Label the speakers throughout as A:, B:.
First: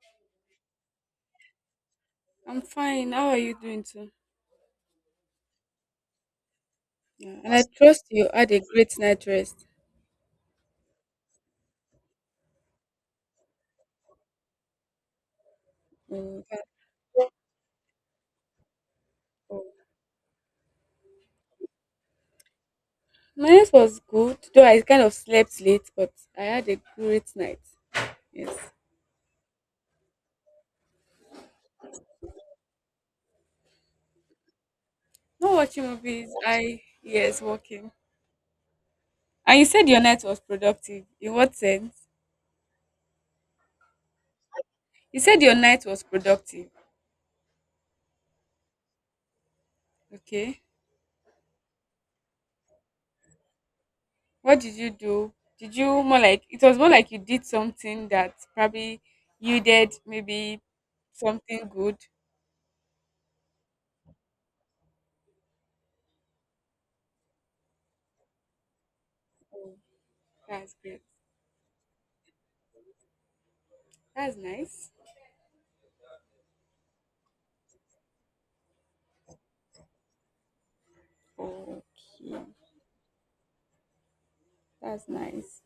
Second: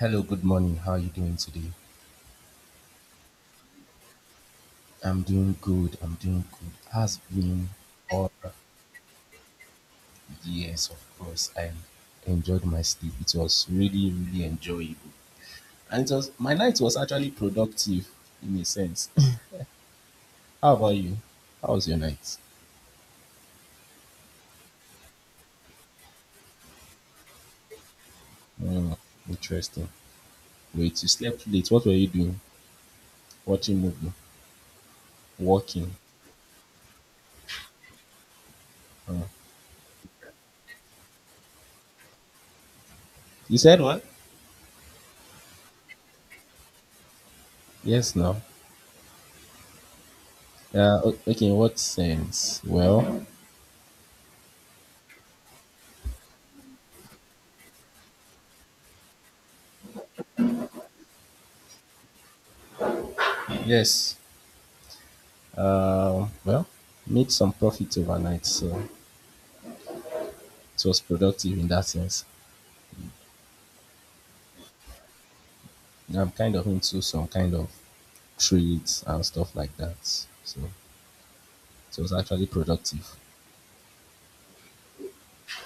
A: Hello, good morning. How are you doing today?
B: I'm fine. How are you doing too?
A: I'm doing good. I'm doing good. Has
B: Yeah, and I
A: been
B: trust you
A: all
B: had a great night rest.
A: yes, of course. I enjoyed my sleep. It was really, really enjoyable, and it was
B: Mm,
A: my night was actually productive in a sense. How about you? How was your night?
B: My night was good, though I kind of slept late, but I had a great night. Yes.
A: Mm, interesting. Wait, you slept late. What were you doing? Watching movie?
B: Not watching
A: Walking?
B: movies. I Yes, working.
A: Mm.
B: And you said your night was productive. In what sense?
A: You said what?
B: You said your night was productive.
A: Yes, now.
B: Okay.
A: Okay, in what sense? Well,
B: What did you do? Did you more like it was more like you did something that probably you did maybe something good?
A: yes. Well, made some profit overnight. So
B: That's
A: it was
B: great.
A: productive in that sense.
B: That's nice.
A: I'm kind of into some kind of trades and stuff like that. So it was
B: Okay,
A: actually productive.
B: that's nice.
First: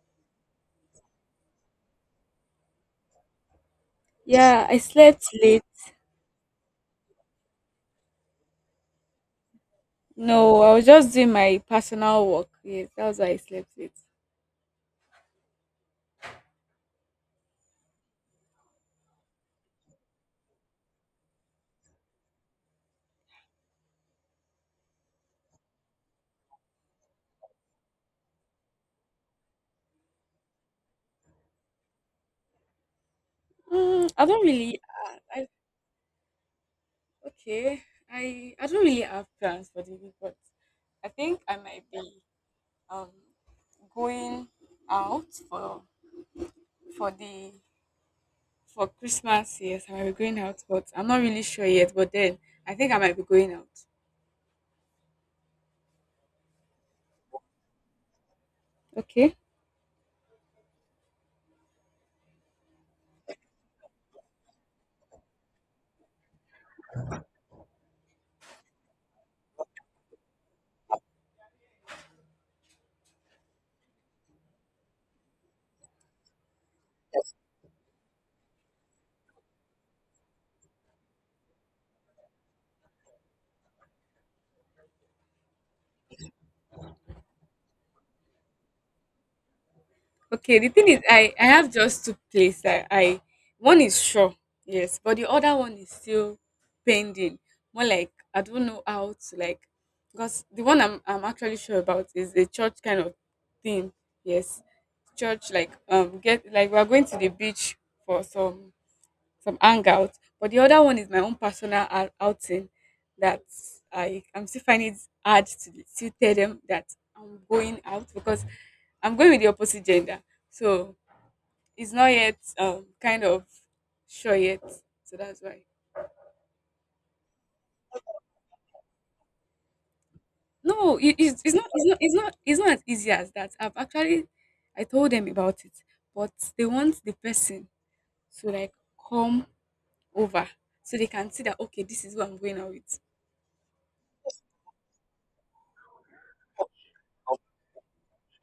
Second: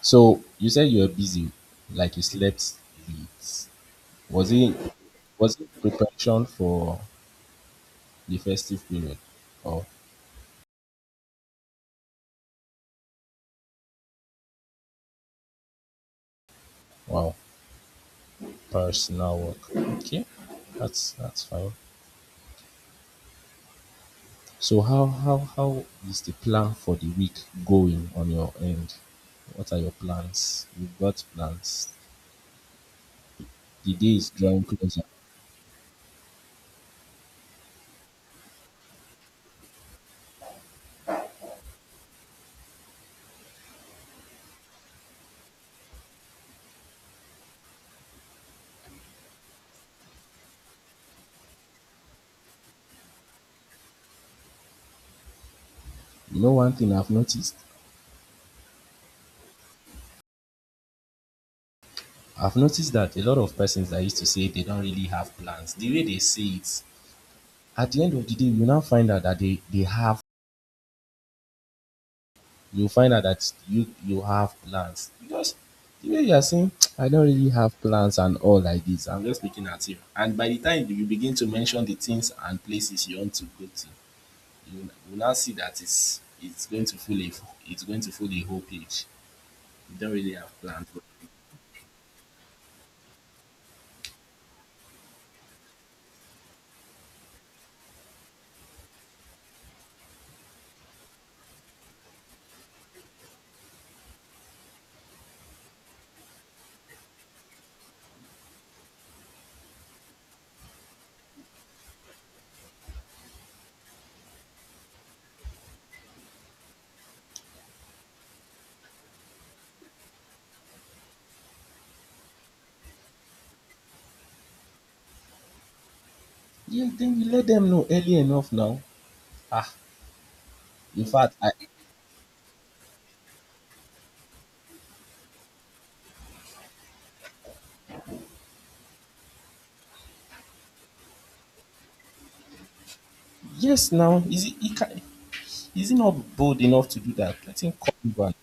A: So you said you were busy, like you slept late. Was
B: Yeah,
A: it
B: I slept
A: was
B: late.
A: it preparation for the festive period? Oh
B: No, I was just doing my personal work. Yes, that was why I slept late.
A: wow, personal work. Okay, that's fine. So how is the plan for the week going on your end? What are your plans? You've got plans. The day
B: I
A: is
B: don't
A: drawing
B: really.
A: closer.
B: I Okay. I don't really have plans for the week, but I think I might be um going out for the for Christmas. Yes, I might be going out, but I'm not really sure yet. But then I think I might be going out.
A: You know one thing I've noticed?
B: Okay.
A: I've noticed that a lot of persons that used to say they don't really have plans, the way they say it, at the end of the day, you now find out that they have you find out that you have plans. Because the way you are saying, I don't really have plans and all like this. I'm just looking at you. And by the time you begin to mention the things and places you want to go to, you will now see that it's going to fill the whole page. You don't really
B: Okay,
A: have
B: the
A: plans.
B: thing is, I have just two places. I one is sure, yes, but the other one is still pending. More like I don't know how to, like, because the one I'm actually sure about is a church kind of thing. Yes, church like get like we are going to the beach for some hangout. But the other one is my own personal outing that I'm still finding it hard to tell them that I'm going out because I'm going with the opposite gender. So it's not yet kind of sure yet. So that's why.
A: Yeah, then you let them know early enough now. Ah, in fact, I,
B: It's not it's not as easy as that. I told them about it, but they want the person to, like, come over so they can see that, okay, this is who I'm going out with.
A: yes, now is he, it can, is he not bold enough to do that? Let him call me back.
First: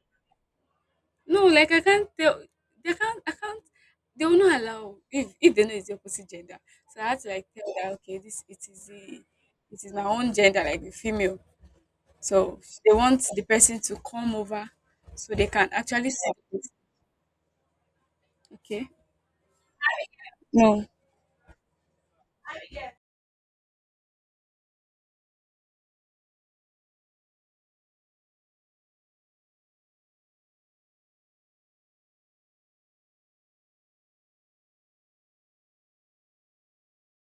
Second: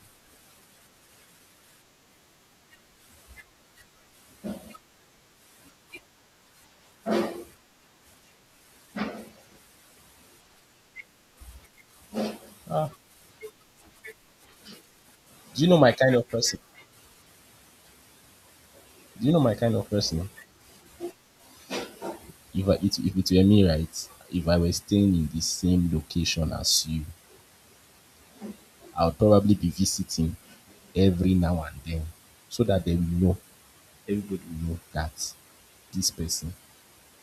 B: No, like I can't tell. They can't. I can't. They will not allow if they know it's the opposite gender. So I had to like tell that okay, this it is the it is my own gender, like the female. So
A: Ah,
B: they want the person to come over so they
A: do you
B: can
A: know my
B: actually
A: kind of
B: see.
A: person?
B: It. Okay.
A: Do you know my kind of person?
B: No,
A: If it were me, right? If I were staying in the same location as you, I would probably be visiting every now and then so that they will know, everybody will know that this person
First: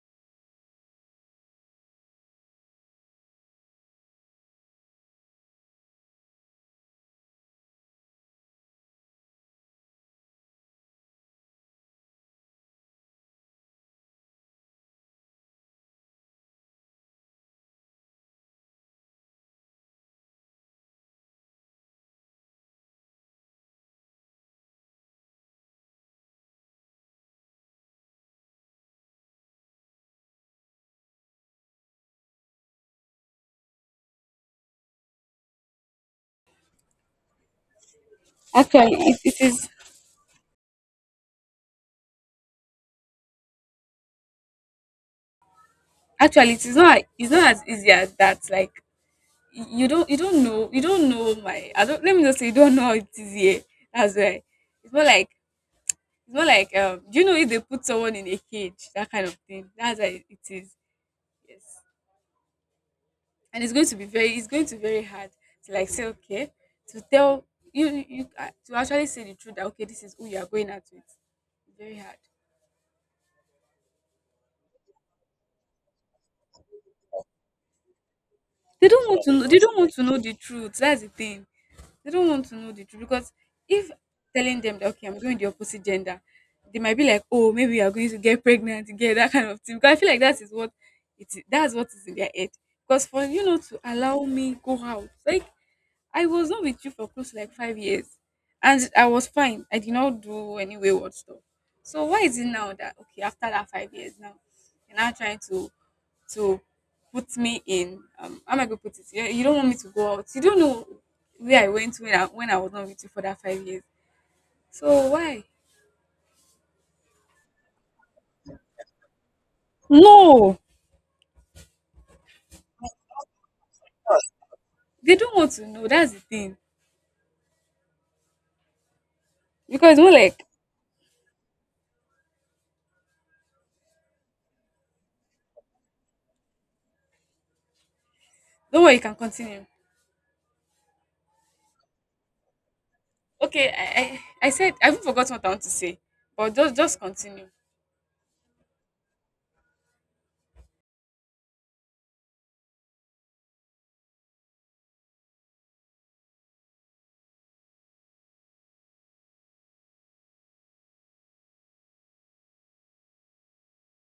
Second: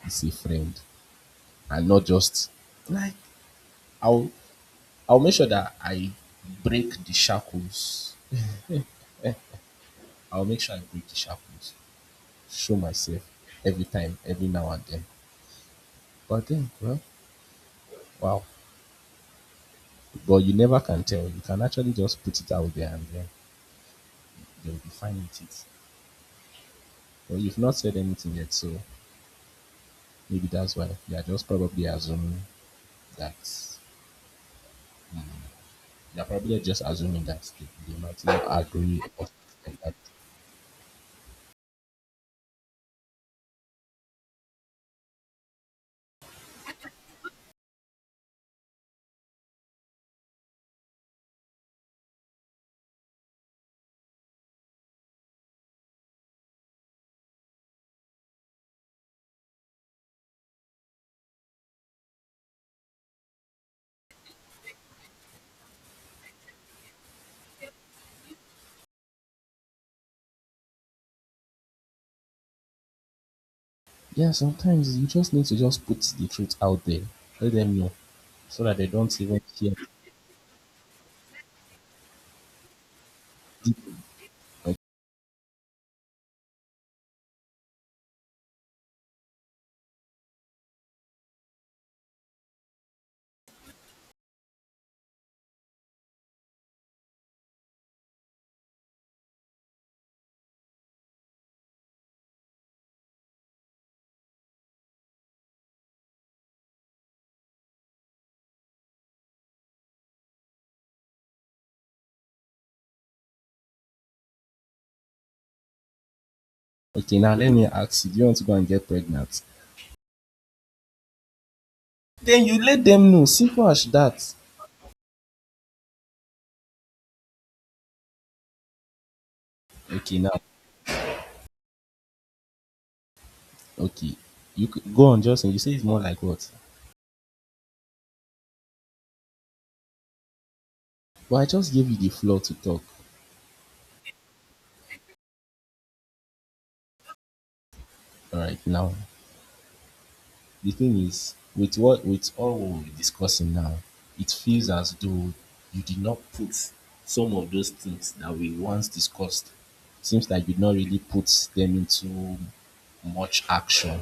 A: is a friend and not just like I'll I'll make sure that I break the shackles. I'll make sure I break the shackles. Show myself every time, every now and then. But then, well, wow. But you never can tell. You can actually just put it out there and then they'll be fine with it. But you've not said anything yet, so maybe that's why they are just probably assuming that they're probably just assuming that they might not
B: actually,
A: agree
B: it,
A: or
B: it is
A: something like that.
B: actually it is not it's not as easy as that. Like you don't you don't know my I don't let me just say you don't know how it is here. That's why it's more like. It's more like, do you know, if they put someone in a cage, that kind of thing. That's how it is. Yes, and it's going to be very, it's going to be very hard to like say okay, to tell you, to actually say the truth that okay, this is who you are going at with. Very hard.
A: Yeah, sometimes you just need to just put the truth out there. Let them know so that they
B: They don't
A: don't
B: want to
A: even
B: know. They
A: fear.
B: don't want to know the truth. That's the thing. They don't want to know the truth because if
A: Deep.
B: telling them that okay, I'm going the opposite gender, they might be like, oh, maybe you are going to get pregnant together, that kind of thing. Because I feel like that is what it is, that's what is in their head. Because for you know to allow me go out, like I was not with you for close to like 5 years, and I was fine. I did not do any wayward stuff. So why is it now that okay after that 5 years now, you're now trying to to put me in, um, how am I gonna put it? You don't want me to go out. You don't know where I went when I was not with you for that 5 years. So why?
A: Okay, now let me ask you, do you want to go and get pregnant?
B: No.
A: Then you let them know. Simple as that.
B: They don't want to know. That's the thing. Because more
A: Okay, now,
B: like
A: okay. Go on, Justin. You say it's more like what?
B: don't worry, you can continue.
A: But I just gave you the floor to talk.
B: Okay, I said I even forgot what I want to say, but just continue.
A: All right, now, the thing is, with all what we're discussing now, it feels as though you did not put some of those things that we once discussed. Seems like you did not really put them into much action.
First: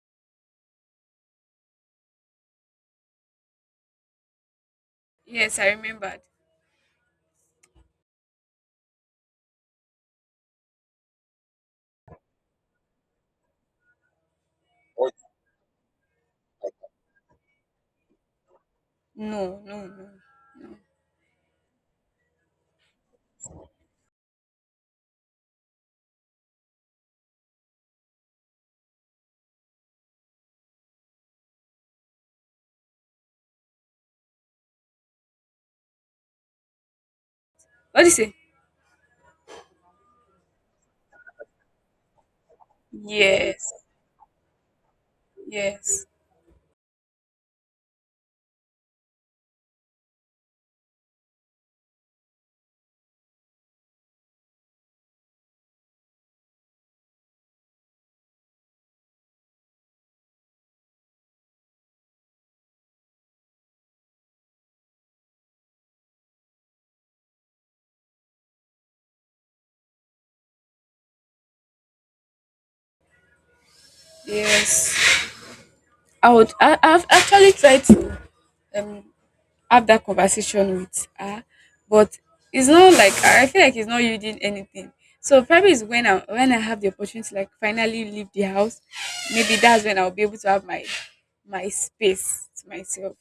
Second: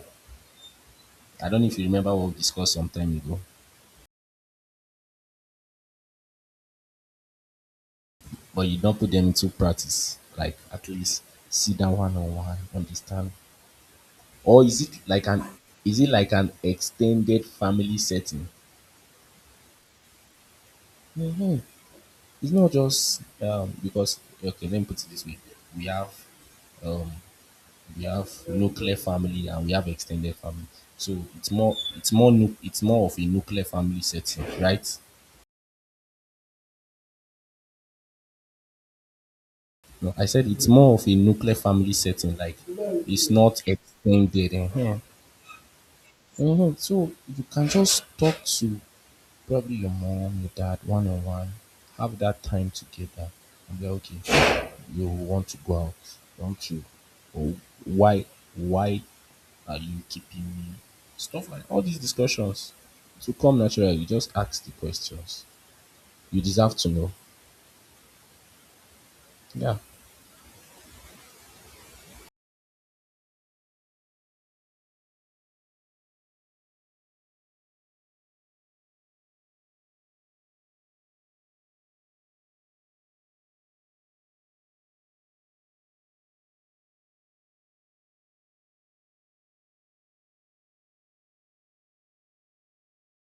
A: I don't know if you remember what we discussed some time ago,
B: Yes, I remembered.
A: but you don't put them into practice. Like at least sit down one on one, understand. Or is it like an extended family setting?
B: No, no, no, no.
A: Mhm. It's not just because okay. Let me put it this way: we have um, we have nuclear family and we have extended family. So it's more of a nuclear family setting, right?
B: What do you say?
A: No, I said it's more of a nuclear family setting. Like it's
B: Yes,
A: not extended. Eh.
B: yes,
A: Mhm. So you can just talk to, probably your mom, your dad, one on one. Have that time together and be like, okay, you want to go out, don't you? Or why why are you keeping me? Stuff like all these discussions. So come naturally, you just ask the questions. You deserve to know. Yeah.
B: yes. I would. I've actually tried to um have that conversation with her, but it's not like I feel like it's not yielding anything. So probably is when I have the opportunity, like finally leave the house, maybe that's when I'll be able to have my space to myself.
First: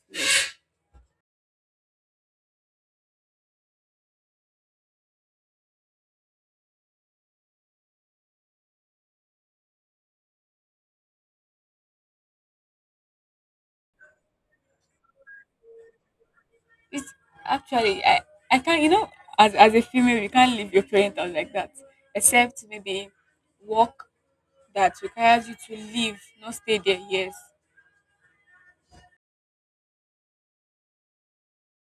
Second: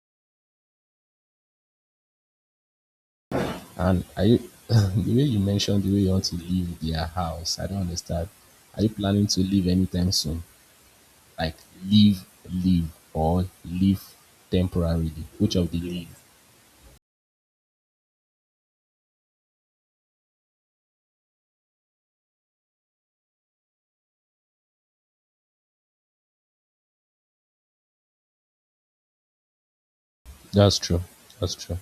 A: And are you the way you mentioned the way you want to leave their house, I don't understand. Are you planning to leave anytime soon? Like leave, leave, or leave temporarily? Which of the leave?
B: It's actually I can't, you know, as a female you can't leave your parents house like that except maybe work that requires you to leave not stay there. Yes.
A: That's true. That's true.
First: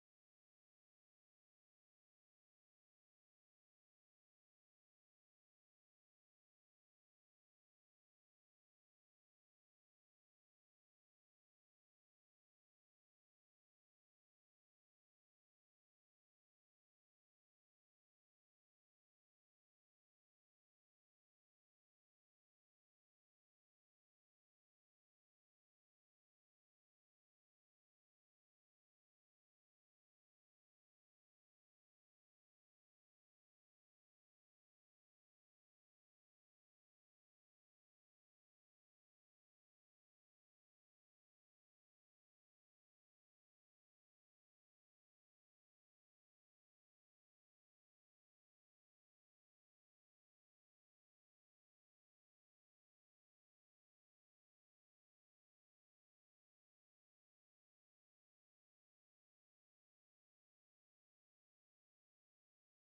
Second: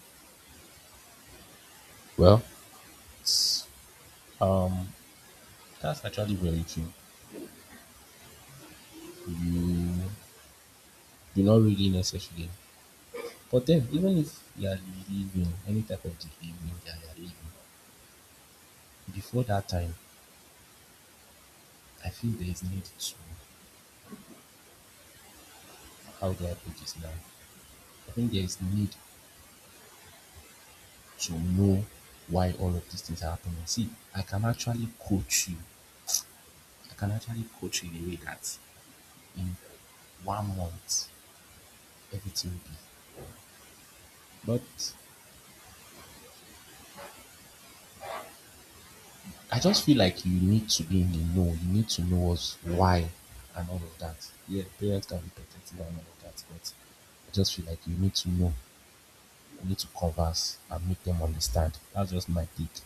A: Well, it's, um, that's actually very true. You you're not really necessarily. But then, even if you are leaving any type of behavior that you are leaving, before that time, I feel there is need to, how do I put this now? I think there is need to know why all of these things are happening. See, I can actually coach you. I can actually coach you in a way that in one month everything will be. But I just feel like you need to be in the know. You need to know what's why and all of that. Yeah, parents can be protective and all of that, but I just feel like you need to know. You need to converse and make them understand. That's just my take.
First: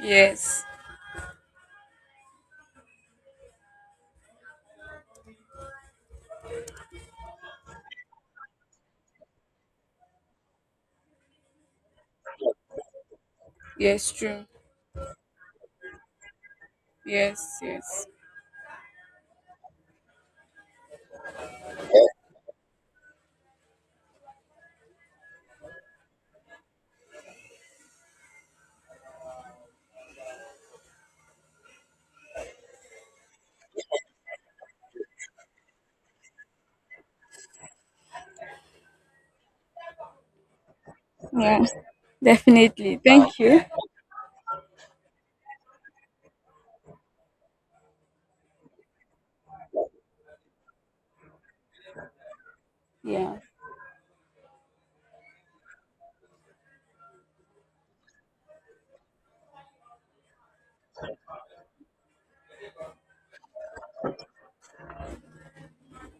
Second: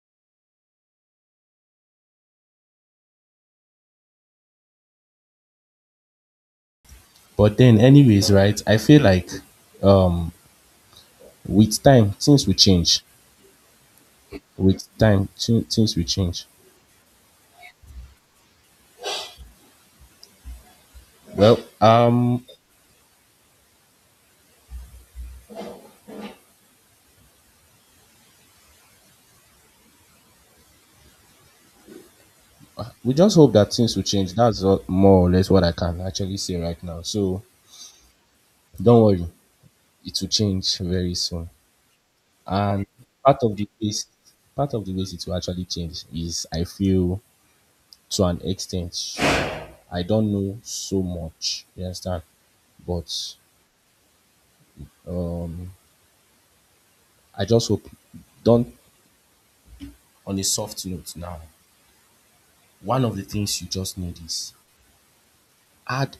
B: Yes.
A: But then, anyways, right? I feel like um, with time, things will change.
B: Yes, true.
A: With time, things will change.
B: Yes, yes.
A: Well, we just hope that things will change. That's all, more or less what I can actually say right now. So don't worry, it will change very soon.
B: Yeah,
A: And
B: definitely, thank
A: part of
B: you.
A: the ways part of the ways it will actually change is I feel to an extent I don't know so much. You understand? But
B: Yeah.
A: um, I just hope don't on a soft note now. One of the things you just need is add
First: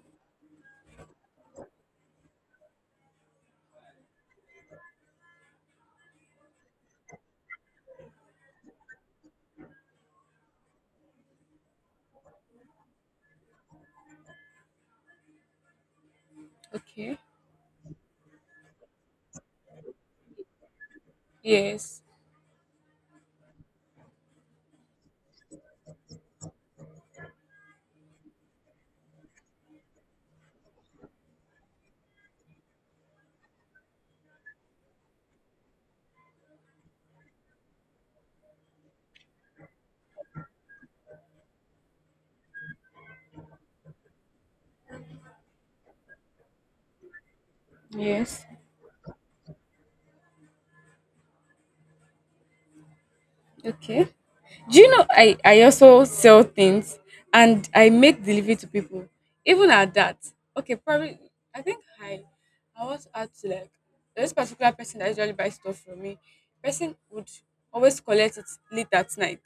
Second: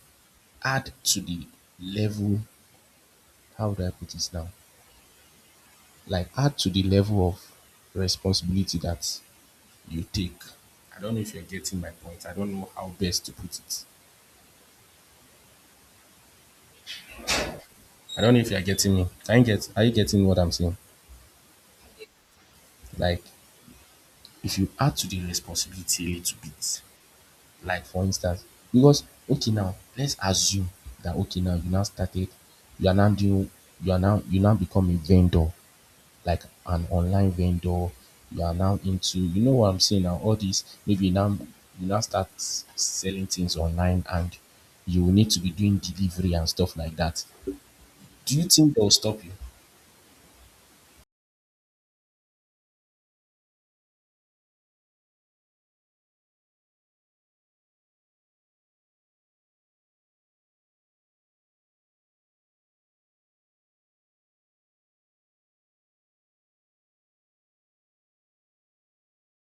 A: add to the level, how do I put this now? Like add to the level of responsibility that you take. I don't know if you're getting my point. I don't know how best to put it.
B: Okay.
A: I don't know if you are getting me. Can you get are you getting what I'm saying?
B: Yes,
A: Like if you add to the responsibility a little bit, like for instance, because okay now, let's assume that okay now you now started, you are now doing you are now you now become a vendor, like an online vendor, you are now into you know what I'm saying now, all this maybe now you now start selling things online and you will need to be doing delivery and stuff like that. Do you
B: yes.
A: think they'll stop you?
B: Okay. Do you know, I also sell things and I make delivery to people. Even at that, okay, probably I think I want to add to, like, this particular person that usually buys stuff from me, person would always collect it late at night.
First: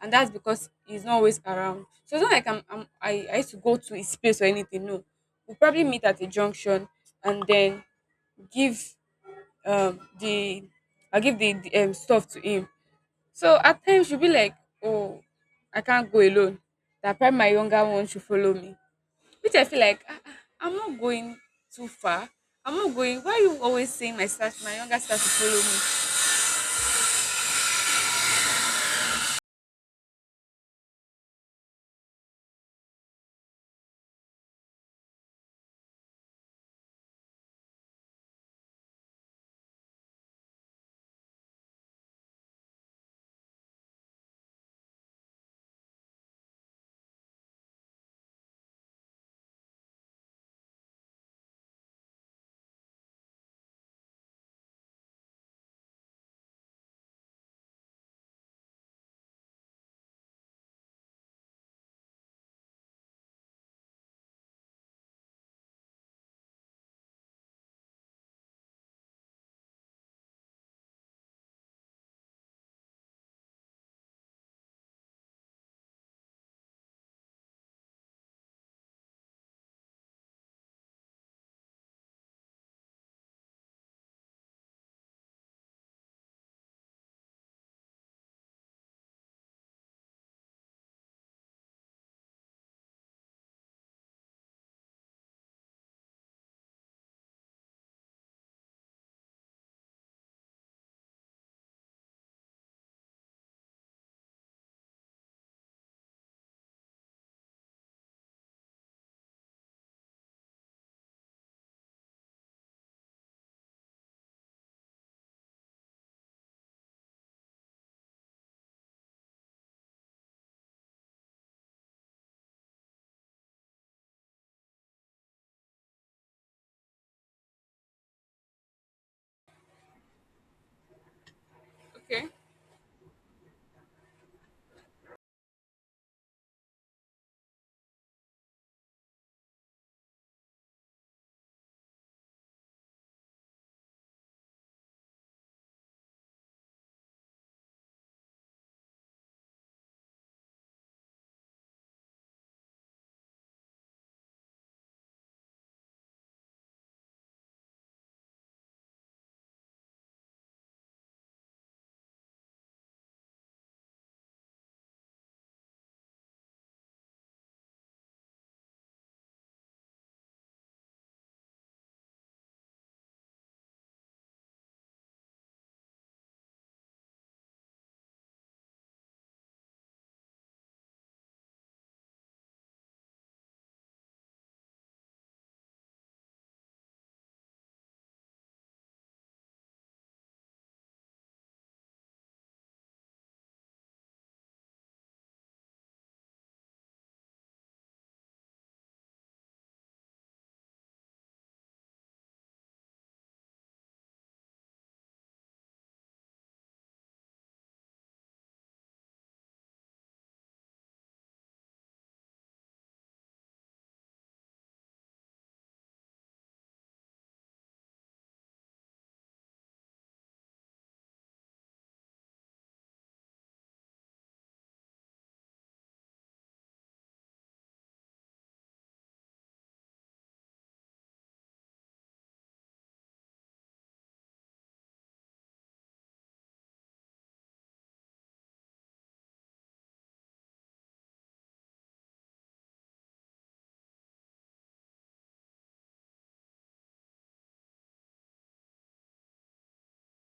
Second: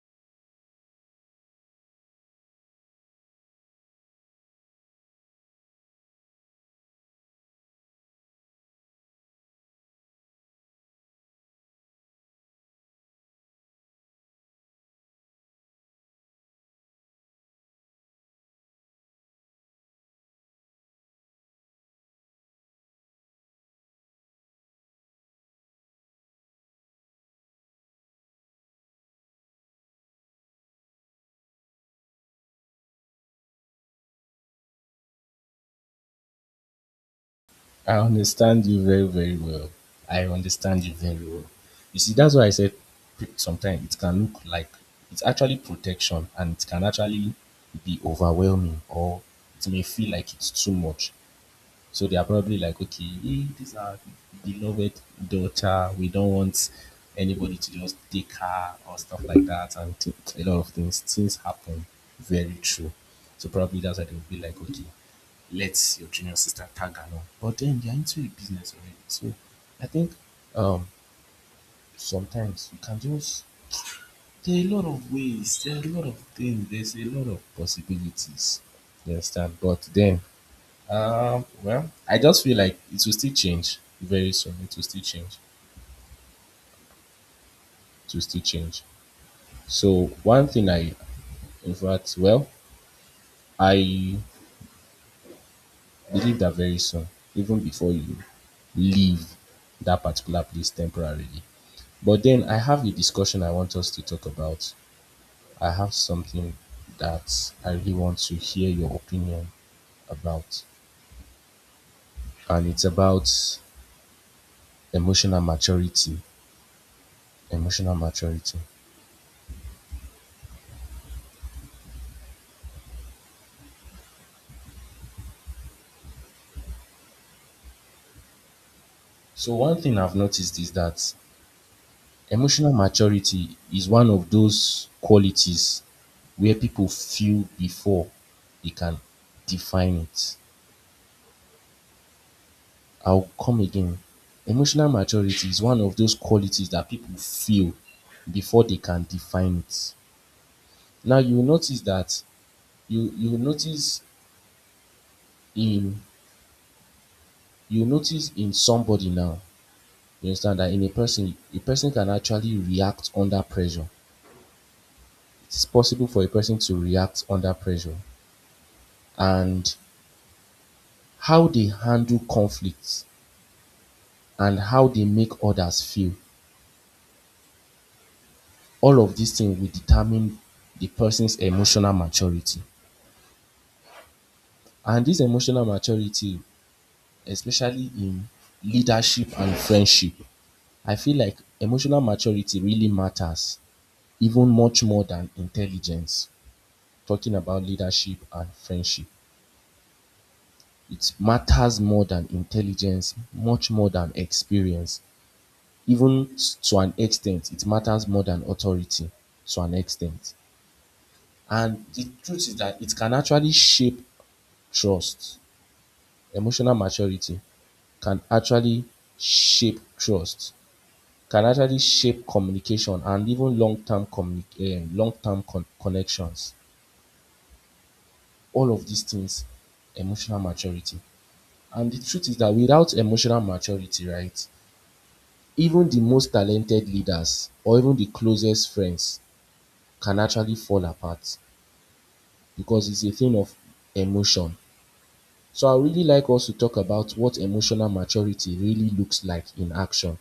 B: And that's because he's not always around. So it's not like I used to go to his space or anything. No. We'll probably meet at a junction and then give the I'll give the, stuff to him. So at times you'll be like, oh, I can't go alone. That probably my younger one should follow me. Which I feel like, ah, ah, I'm not going too far. I'm not going. Why are you always saying my sister, my younger sister to follow me?
A: I understand you very, very well. I understand you very well. You see, that's why I said sometimes it can look like it's actually protection and it can actually be overwhelming or it may feel like it's too much. So they are probably like, okay, this is our beloved daughter. We don't want anybody to just take her or stuff like that. And a lot of things, things happen. Very true. So probably that's why they would be like, okay, let your junior sister tag along. But then they're into a business already. So I think um, sometimes you can just, there are a lot of ways, there are a lot of things, there's a lot of possibilities. You understand? But then well, I just feel like it will still change very soon. It will still change. It will still change. So one thing I, in fact, well, I believe that very soon, even before you leave that particular place temporarily. But then I have a discussion I want us to talk about. I have something that I really want to hear your opinion about, and it's about emotional maturity. Emotional maturity. So one thing I've noticed is that
B: Okay.
A: emotional maturity is one of those qualities where people feel before they can define it. I'll come again. Emotional maturity is one of those qualities that people feel before they can define it. Now you will notice that you you will notice in you will notice in somebody now, you understand that in a person can actually react under pressure. It's possible for a person to react under pressure and how they handle conflicts and how they make others feel. All of these things will determine the person's emotional maturity. And this emotional maturity, especially in leadership and friendship, I feel like emotional maturity really matters even much more than intelligence. Talking about leadership and friendship, it matters more than intelligence, much more than experience, even to an extent, it matters more than authority to an extent. And the truth is that it can actually shape trust. Emotional maturity can actually shape trust, can actually shape communication and even long-term connections. All of these things, emotional maturity. And the truth is that without emotional maturity, right, even the most talented leaders or even the closest friends can actually fall apart, because it's a thing of emotion. So I really like us to talk about what emotional maturity really looks like in action.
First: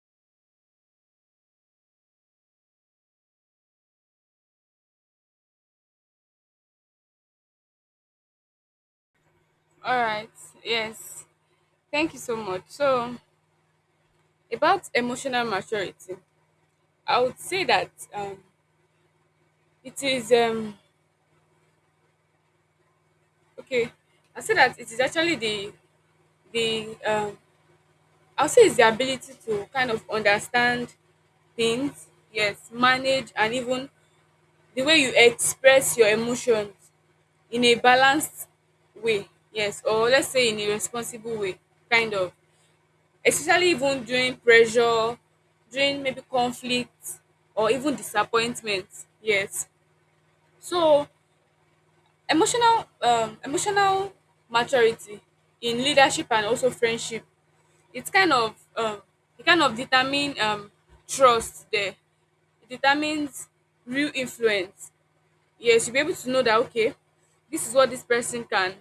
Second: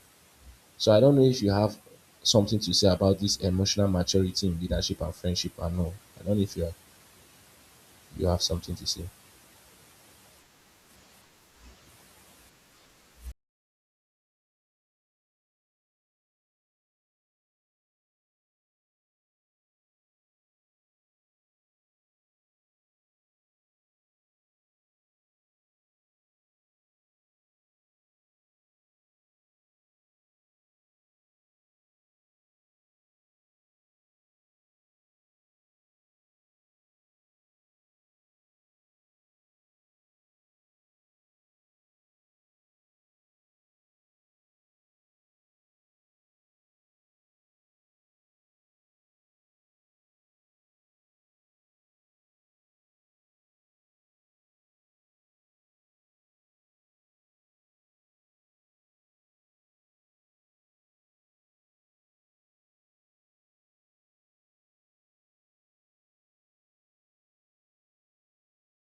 A: So I don't know if you have something to say about this emotional maturity in leadership and friendship and all. I don't know if you have, you have something to say.
B: All right. Yes. Thank you so much. So about emotional maturity, I would say that, it is okay. I say that it is actually the, I'll say it's the ability to kind of understand things, yes, manage, and even the way you express your emotions in a balanced way, yes, or let's say in a responsible way, kind of, especially even during pressure, during maybe conflict or even disappointment. Yes. So emotional maturity in leadership and also friendship, it's kind of, it kind of determine, trust there. It determines real influence. Yes, you'll be able to know that, okay, this is what this person can,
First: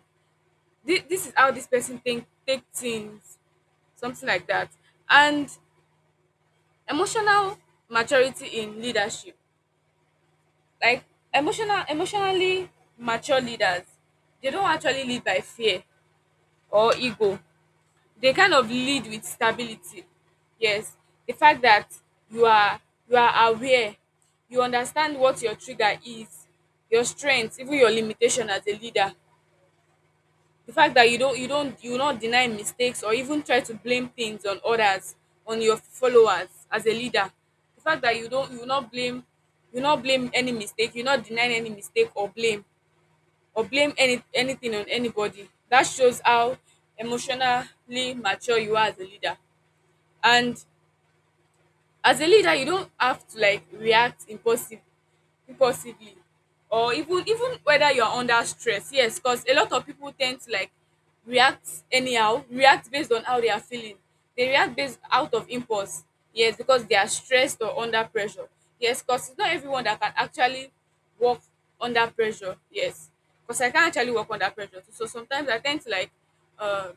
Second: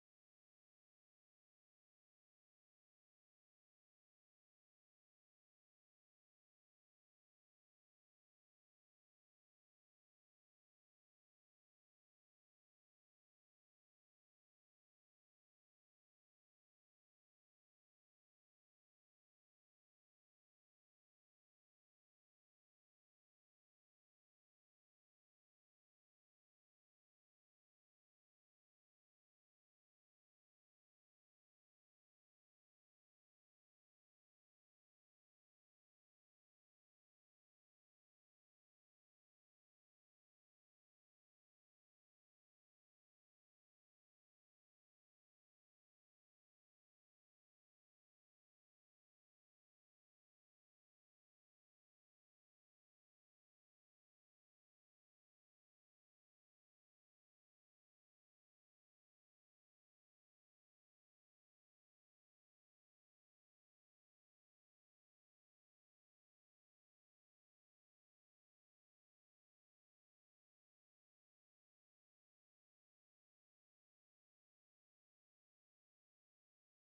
B: this is how this person think, take things, something like that. And emotional maturity in leadership, like emotionally mature leaders, they don't actually lead by fear or ego. They kind of lead with stability. Yes, the fact that you are, you are aware, you understand what your trigger is, your strength, even your limitation as a leader, the fact that you will not deny mistakes or even try to blame things on others, on your followers as a leader, the fact that you will not blame, you will not blame any mistake, you will not deny any mistake or blame any anything on anybody, that shows how emotionally mature you are as a leader. And as a leader, you don't have to like react impulsively, or even, even whether you're under stress. Yes, because a lot of people tend to like react anyhow, react based on how they are feeling, they react based out of impulse. Yes, because they are stressed or under pressure. Yes, because it's not everyone that can actually work under pressure. Yes, because I can't actually work under pressure too. So sometimes I tend to like, uh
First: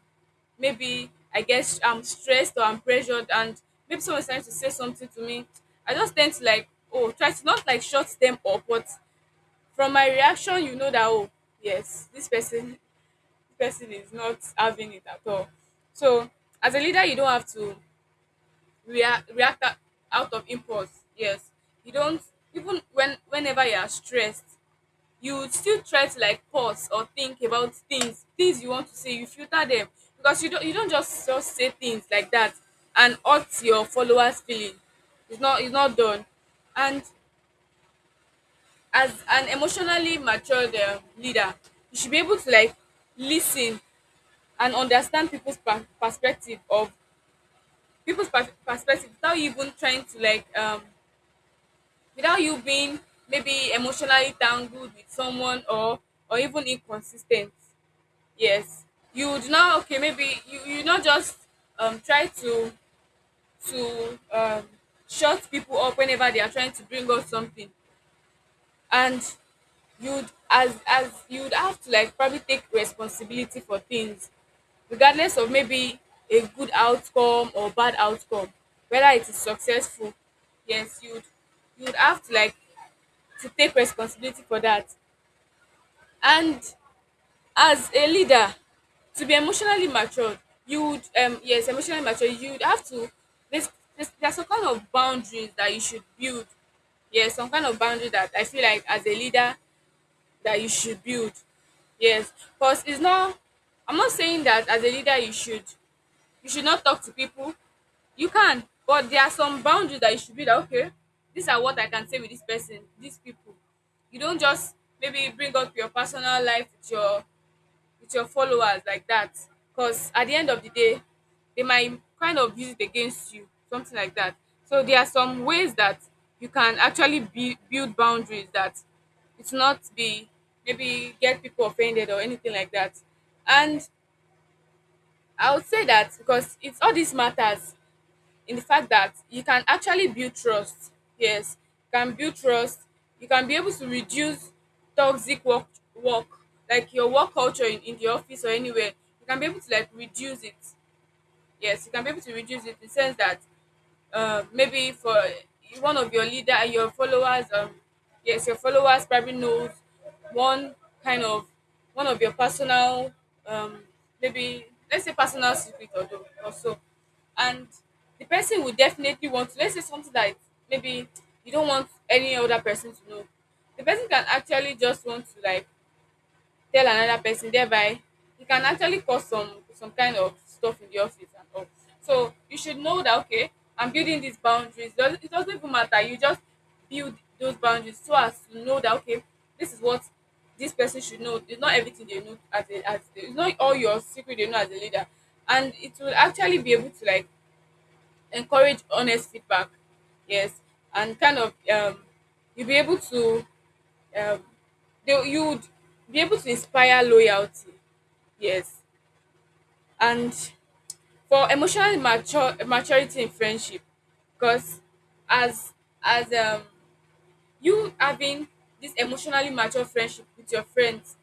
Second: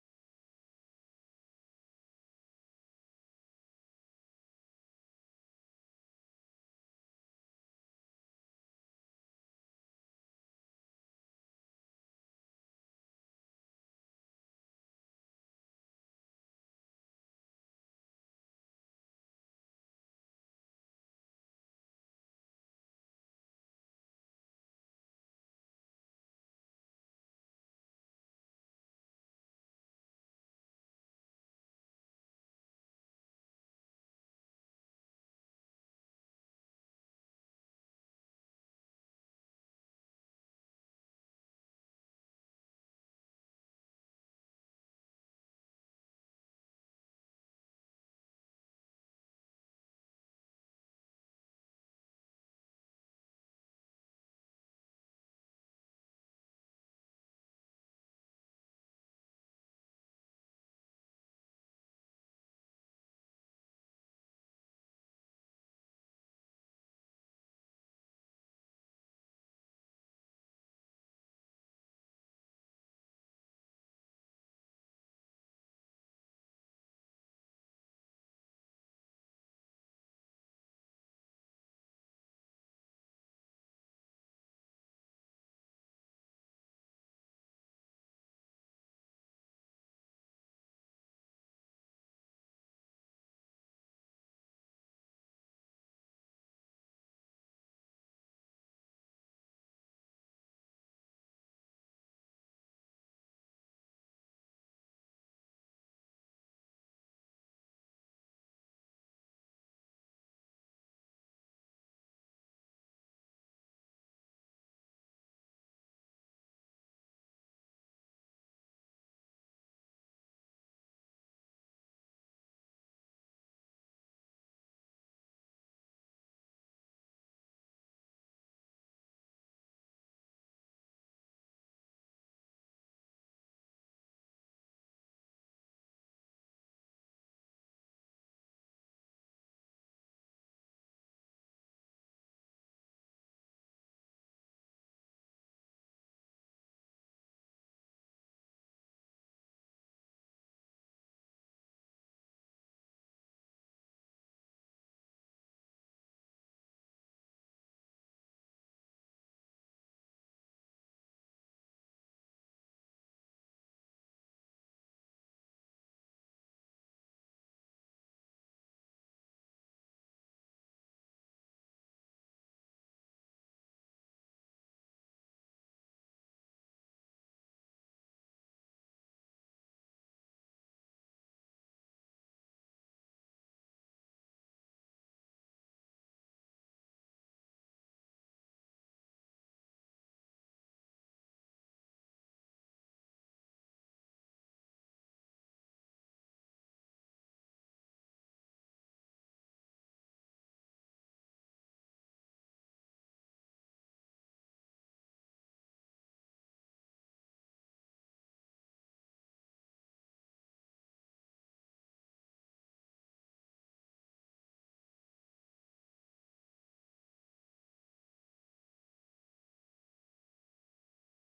B: maybe, I guess, I'm stressed or I'm pressured, and maybe someone's trying to say something to me, I just tend to like, oh, try to not like shut them up, but from my reaction, you know that, oh, yes, this person, this person is not having it at all. So as a leader, you don't have to react out of impulse. Yes, you don't, even when whenever you are stressed you would still try to like pause or think about things you want to say, you filter them, because you don't just say things like that and hurt your followers feeling. It's not done. And as an emotionally matured leader you should be able to like listen and understand people's perspective without you even trying to like without you being maybe emotionally tangled with someone, or even inconsistent. Yes, you would now, okay, maybe you, you not just try to to shut people up whenever they are trying to bring up something. And you'd, as you'd have to like probably take responsibility for things, regardless of maybe a good outcome or bad outcome, whether it is successful. Yes, you'd have to like to take responsibility for that. And as a leader, to be emotionally matured, you would yes, emotionally mature, you would have to, there's, there's some kind of boundaries that you should build. Yes, some kind of boundary that I feel like as a leader that you should build. Yes, because it's not, I'm not saying that as a leader you should, you should not talk to people. You can, but there are some boundaries that you should be like, okay, these are what I can say with this person, these people. You don't just maybe bring up your personal life with your, with your followers like that, because at the end of the day they might kind of use it against you, something like that. So there are some ways that you can actually be, build boundaries that it's not be, maybe get people offended or anything like that. And I would say that because it's all these matters, in the fact that you can actually build trust. Yes, you can build trust. You can be able to reduce toxic work like your work culture in the office or anywhere. You can be able to like reduce it. Yes, you can be able to reduce it in the sense that maybe for one of your leader, your followers, yes, your followers probably knows one kind of one of your personal um maybe, let's say, personal secret or, do- or so. And the person will definitely want to, let's say, something that maybe you don't want any other person to know. The person can actually just want to like tell another person, thereby it can actually cause some kind of stuff in the office and all. So you should know that, okay, I'm building these boundaries, it doesn't even matter, you just build those boundaries, so as to know that, okay, this is what this person should know, it's not everything they know as it's not all your secret they know as a leader. And it will actually be able to like encourage honest feedback. Yes. And kind of you'll be able to, um they, you would be able to inspire loyalty. Yes. And for emotional mature maturity in friendship, because as as you having this emotionally mature friendship with your friends,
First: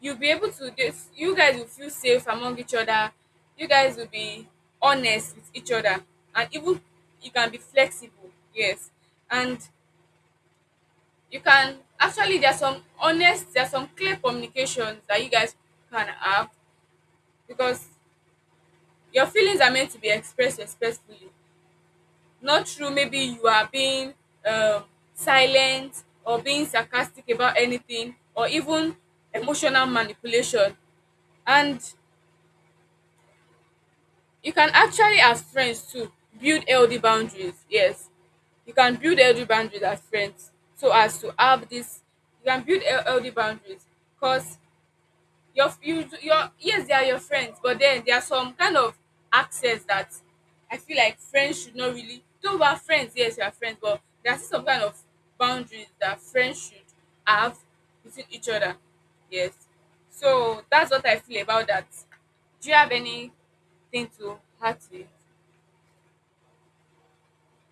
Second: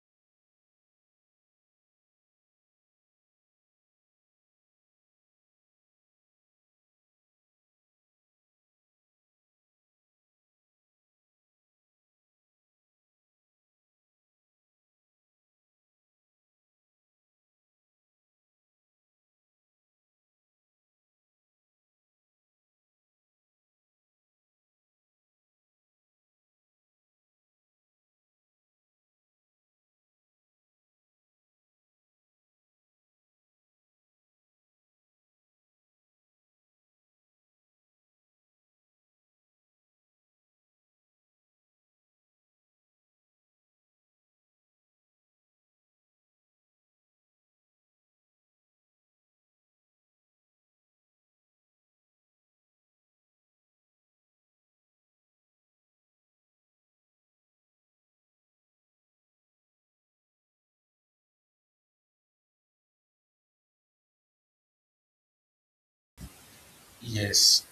B: you'll be able to dey, you guys will feel safe among each other, you guys will be honest with each other. And even you can be flexible, yes. And you can actually, there's some honest, there's some clear communications that you guys can have, because your feelings are meant to be expressed respectfully, not through maybe you are being um, silent or being sarcastic about anything, or even emotional manipulation. And you can actually, as friends too, build healthy boundaries. Yes, you can build healthy boundaries as friends, so as to have this, you can build healthy boundaries, because your yes, they are your friends, but then there are some kind of access that I feel like friends should not really, though we are friends, yes, we are friends, but there are still some kind of boundaries that friends should have between each other. Yes. So that's what I feel about that. Do you have anything to add to it?
A: Yes.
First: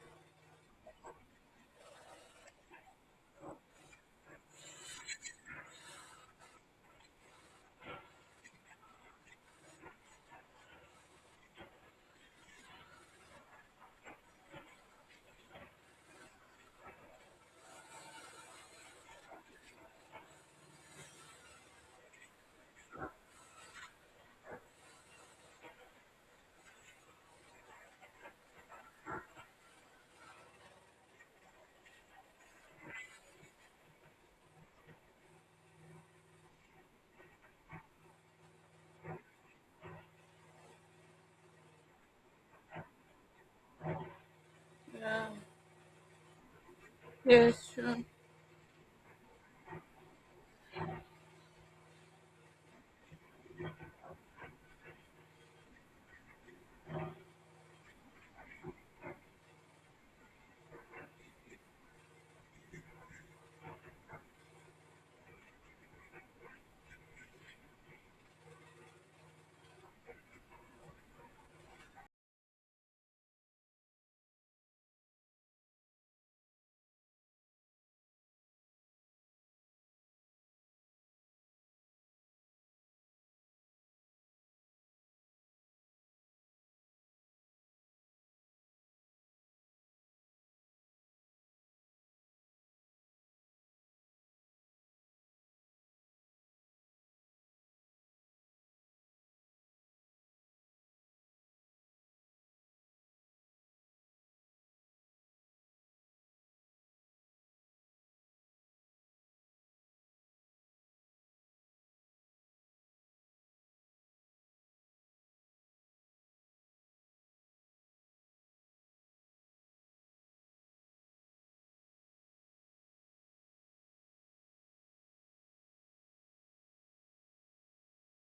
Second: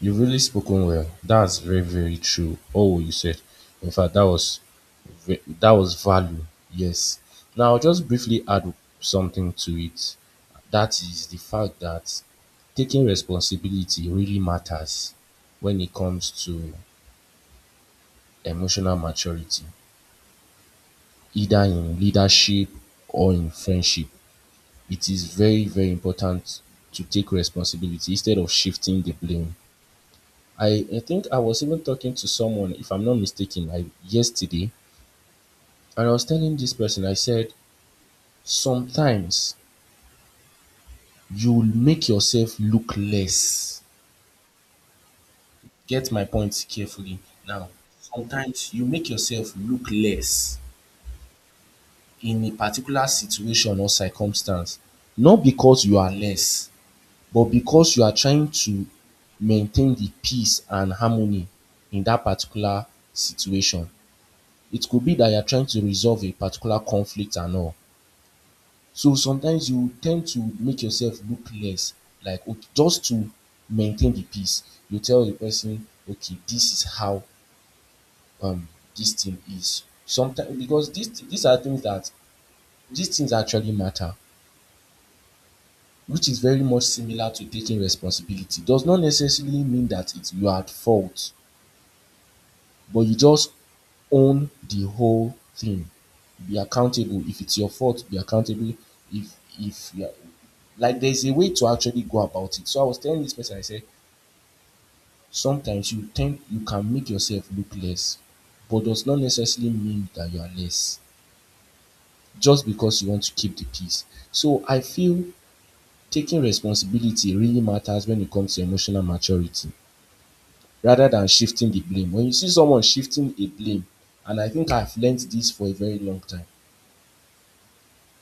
A: You've really spoken well. That's very, very true. Oh, you said. In fact, that was value. Yes. Now, I'll just briefly add something to it. That is the fact that taking responsibility really matters when it comes to emotional maturity, either in leadership or in friendship. It is very, very important to take responsibility instead of shifting the blame. I think I was even talking to someone, if I'm not mistaken, like yesterday, and I was telling this person, I said, sometimes you will make yourself look less.
B: Yeah.
A: Get my point carefully. Now,
B: Yes, true.
A: sometimes you make yourself look less in a particular situation or circumstance, not because you are less, but because you are trying to maintain the peace and harmony in that particular situation. It could be that you're trying to resolve a particular conflict and all. So sometimes you tend to make yourself look less, like okay, just to maintain the peace. You tell the person, okay, this is how um this thing is. Sometimes because these are things that these things actually matter, which is very much similar to taking responsibility. Does not necessarily mean that it's you are at fault. But you just own the whole thing. Be accountable. If it's your fault, be accountable. If if yeah, like there's a way to actually go about it. So I was telling this person, I said, sometimes you think you can make yourself look less, but does not necessarily mean that you are less just because you want to keep the peace. So I feel taking responsibility really matters when it comes to emotional maturity rather than shifting the blame. When you see someone shifting a blame, and I think I've learned this for a very long time,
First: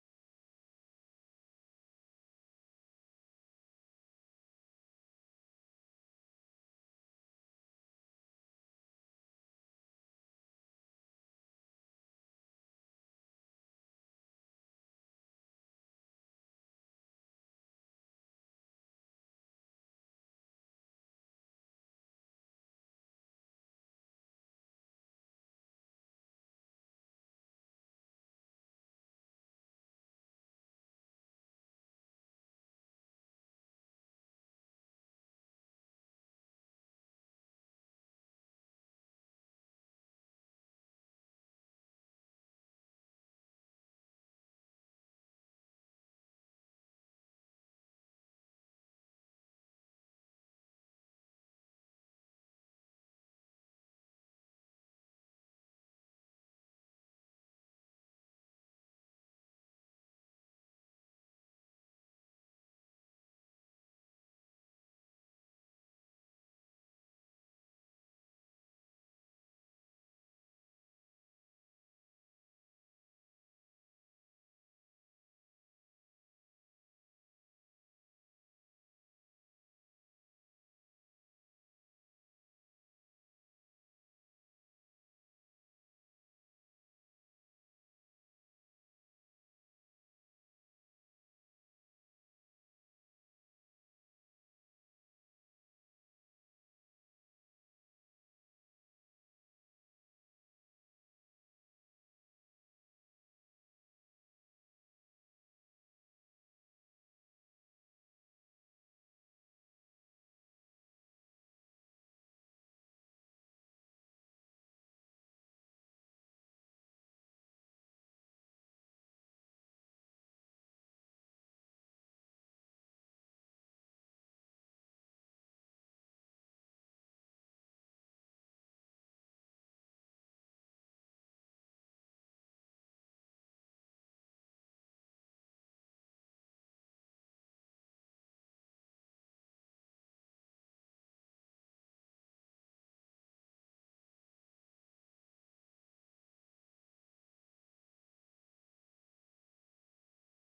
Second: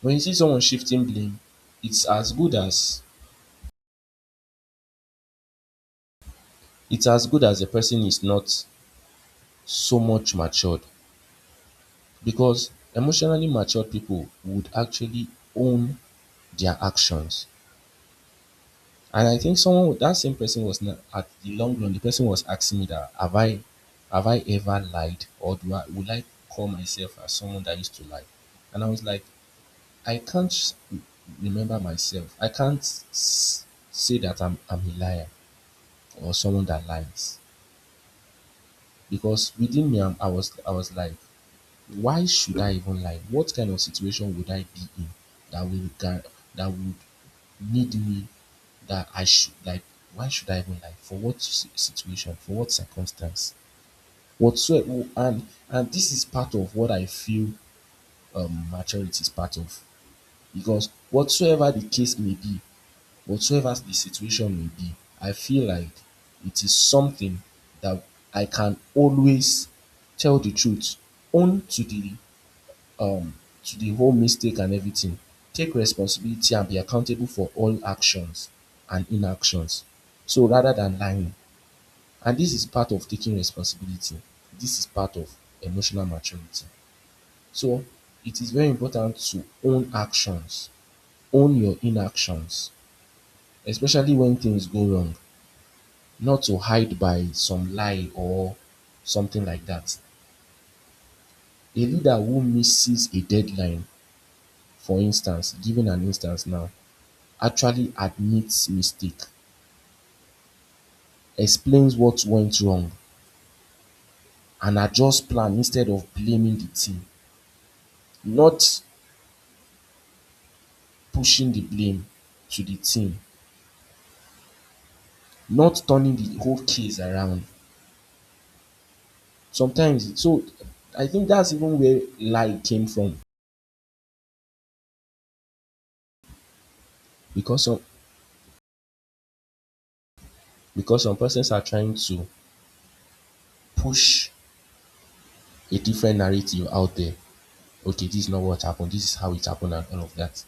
A: when you see someone shifting blame, it's as good as it's as good as the person is not so much matured, because emotionally matured people would actually own their actions. And I think someone with that same person was, not at the long run, the person was asking me that have I ever lied, or do I would I call myself as someone that used to lie. And I was like, I can't s- remember myself, I can't s- say that I'm a liar or someone that lies. Because within me, I was like, why should I even lie? What kind of situation would I be in that that would need me that I should like? Why should I even lie? For what situation? For what circumstance? Whatsoever. And this is part of what I feel maturity is part of, because whatsoever the case may be, whatsoever the situation may be, I feel like it is something that I can always tell the truth, own um to the whole mistake and everything, take responsibility and be accountable for all actions and inactions. So rather than lying, and this is part of taking responsibility, this is part of emotional maturity. So it is very important to own actions, own your inactions, especially when things go wrong. Not to hide by some lie or something like that. A leader who misses a deadline, for instance, giving an instance now, actually admits mistake, explains what went wrong, and adjusts plan instead of blaming the team, not pushing the blame to the team, not turning the whole case around. Sometimes, so I think that's even where lie came from, because some because some persons are trying to push a different narrative out there. Okay, this is not what happened. This is how it happened, and all of that.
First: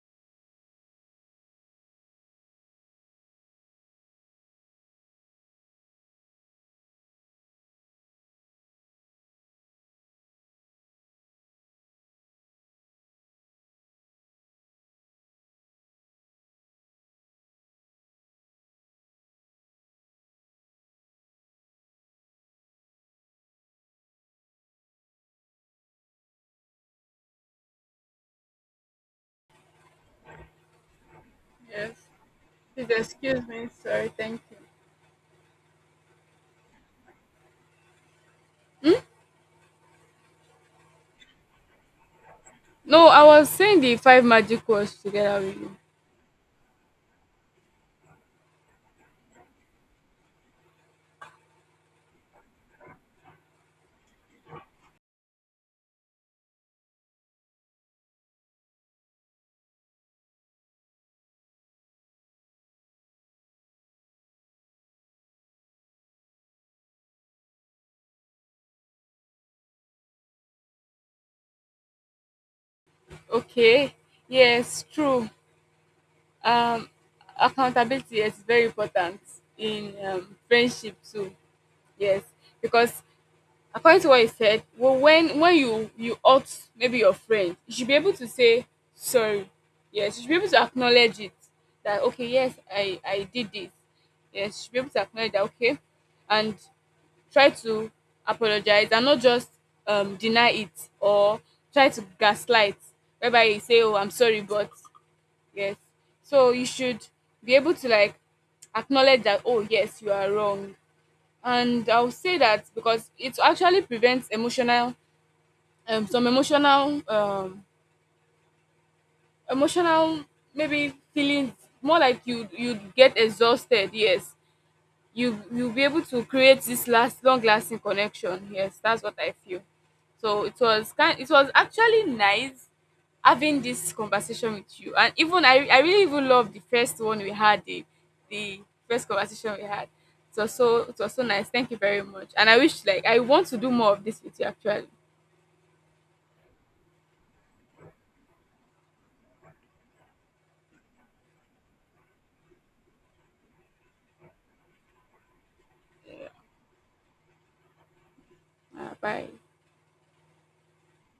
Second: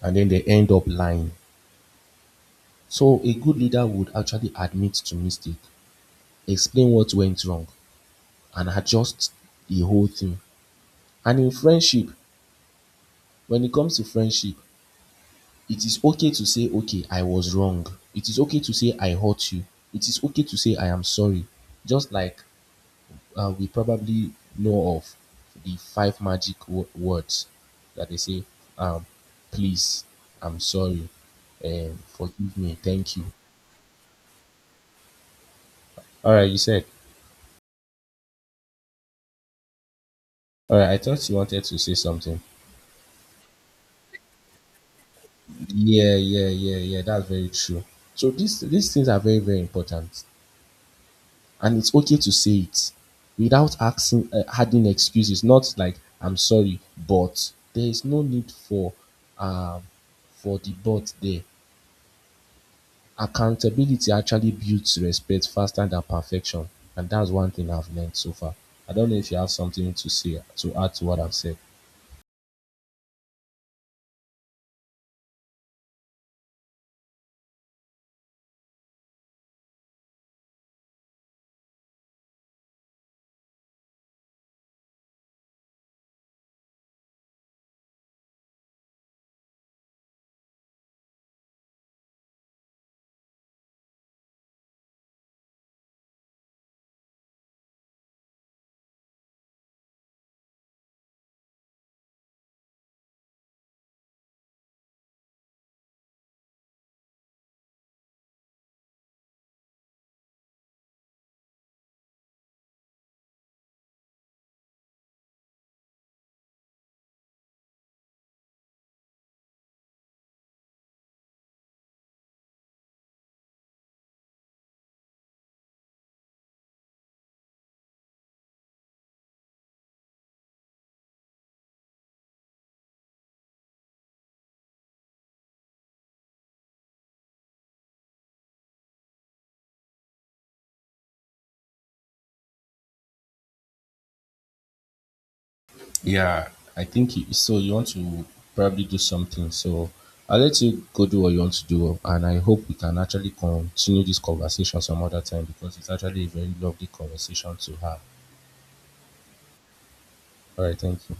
A: And then they end up lying. So a good leader would actually admit to mistake, explain what went wrong, and adjust the whole thing. And in friendship, when it comes to friendship, it is okay to say, okay, I was wrong. It is okay to say I hurt you. It is okay to say I am sorry. Just like we probably know of the five magic words that they say, um, please, I'm sorry,
B: Yes.
A: forgive me,
B: Please
A: thank you.
B: excuse me. Sorry. Thank you.
A: All right, you said. All right, I thought you wanted to say something.
B: No, I was saying the five magic words together with you.
A: Yeah, yeah, yeah, yeah. That's very true. So these things are very, very important, and it's okay to say it without asking adding excuses. Not like I'm sorry, but there is no need um for the but there. Accountability actually builds respect faster than perfection, and that's one thing I've learned so far. I don't know if you have something to say to add to what I've said.
B: Okay. Yes, true. um accountability, yes, is very important in friendship too. Yes, because according to what you said, well, when when you hurt maybe your friend, you should be able to say sorry. Yes, you should be able to acknowledge it, that okay, yes, I did this. Yes, you should be able to acknowledge that, okay. And try to apologize and not just deny it or try to gaslight, whereby you say, oh, I'm sorry, but, yes. So you should be able to like acknowledge that, oh yes, you are wrong. And I'll say that because it actually prevents emotional, some emotional emotional maybe feelings, more like you, you'd get exhausted. Yes, you, you'll be able to create this last long lasting connection. Yes, that's what I feel. So it was kind, it was actually nice having this conversation with you. And even I really even love the first one we had, the first conversation we had, it was so, it was so nice. Thank you very much. And I wish, like I want to do more of this with you actually.
A: Yeah, I think so. You want to probably do something, so I'll let you go do what you want to do, and I hope we can actually continue this conversation some other time because it's actually a very lovely conversation to have.
B: Bye.
A: All right, thank you.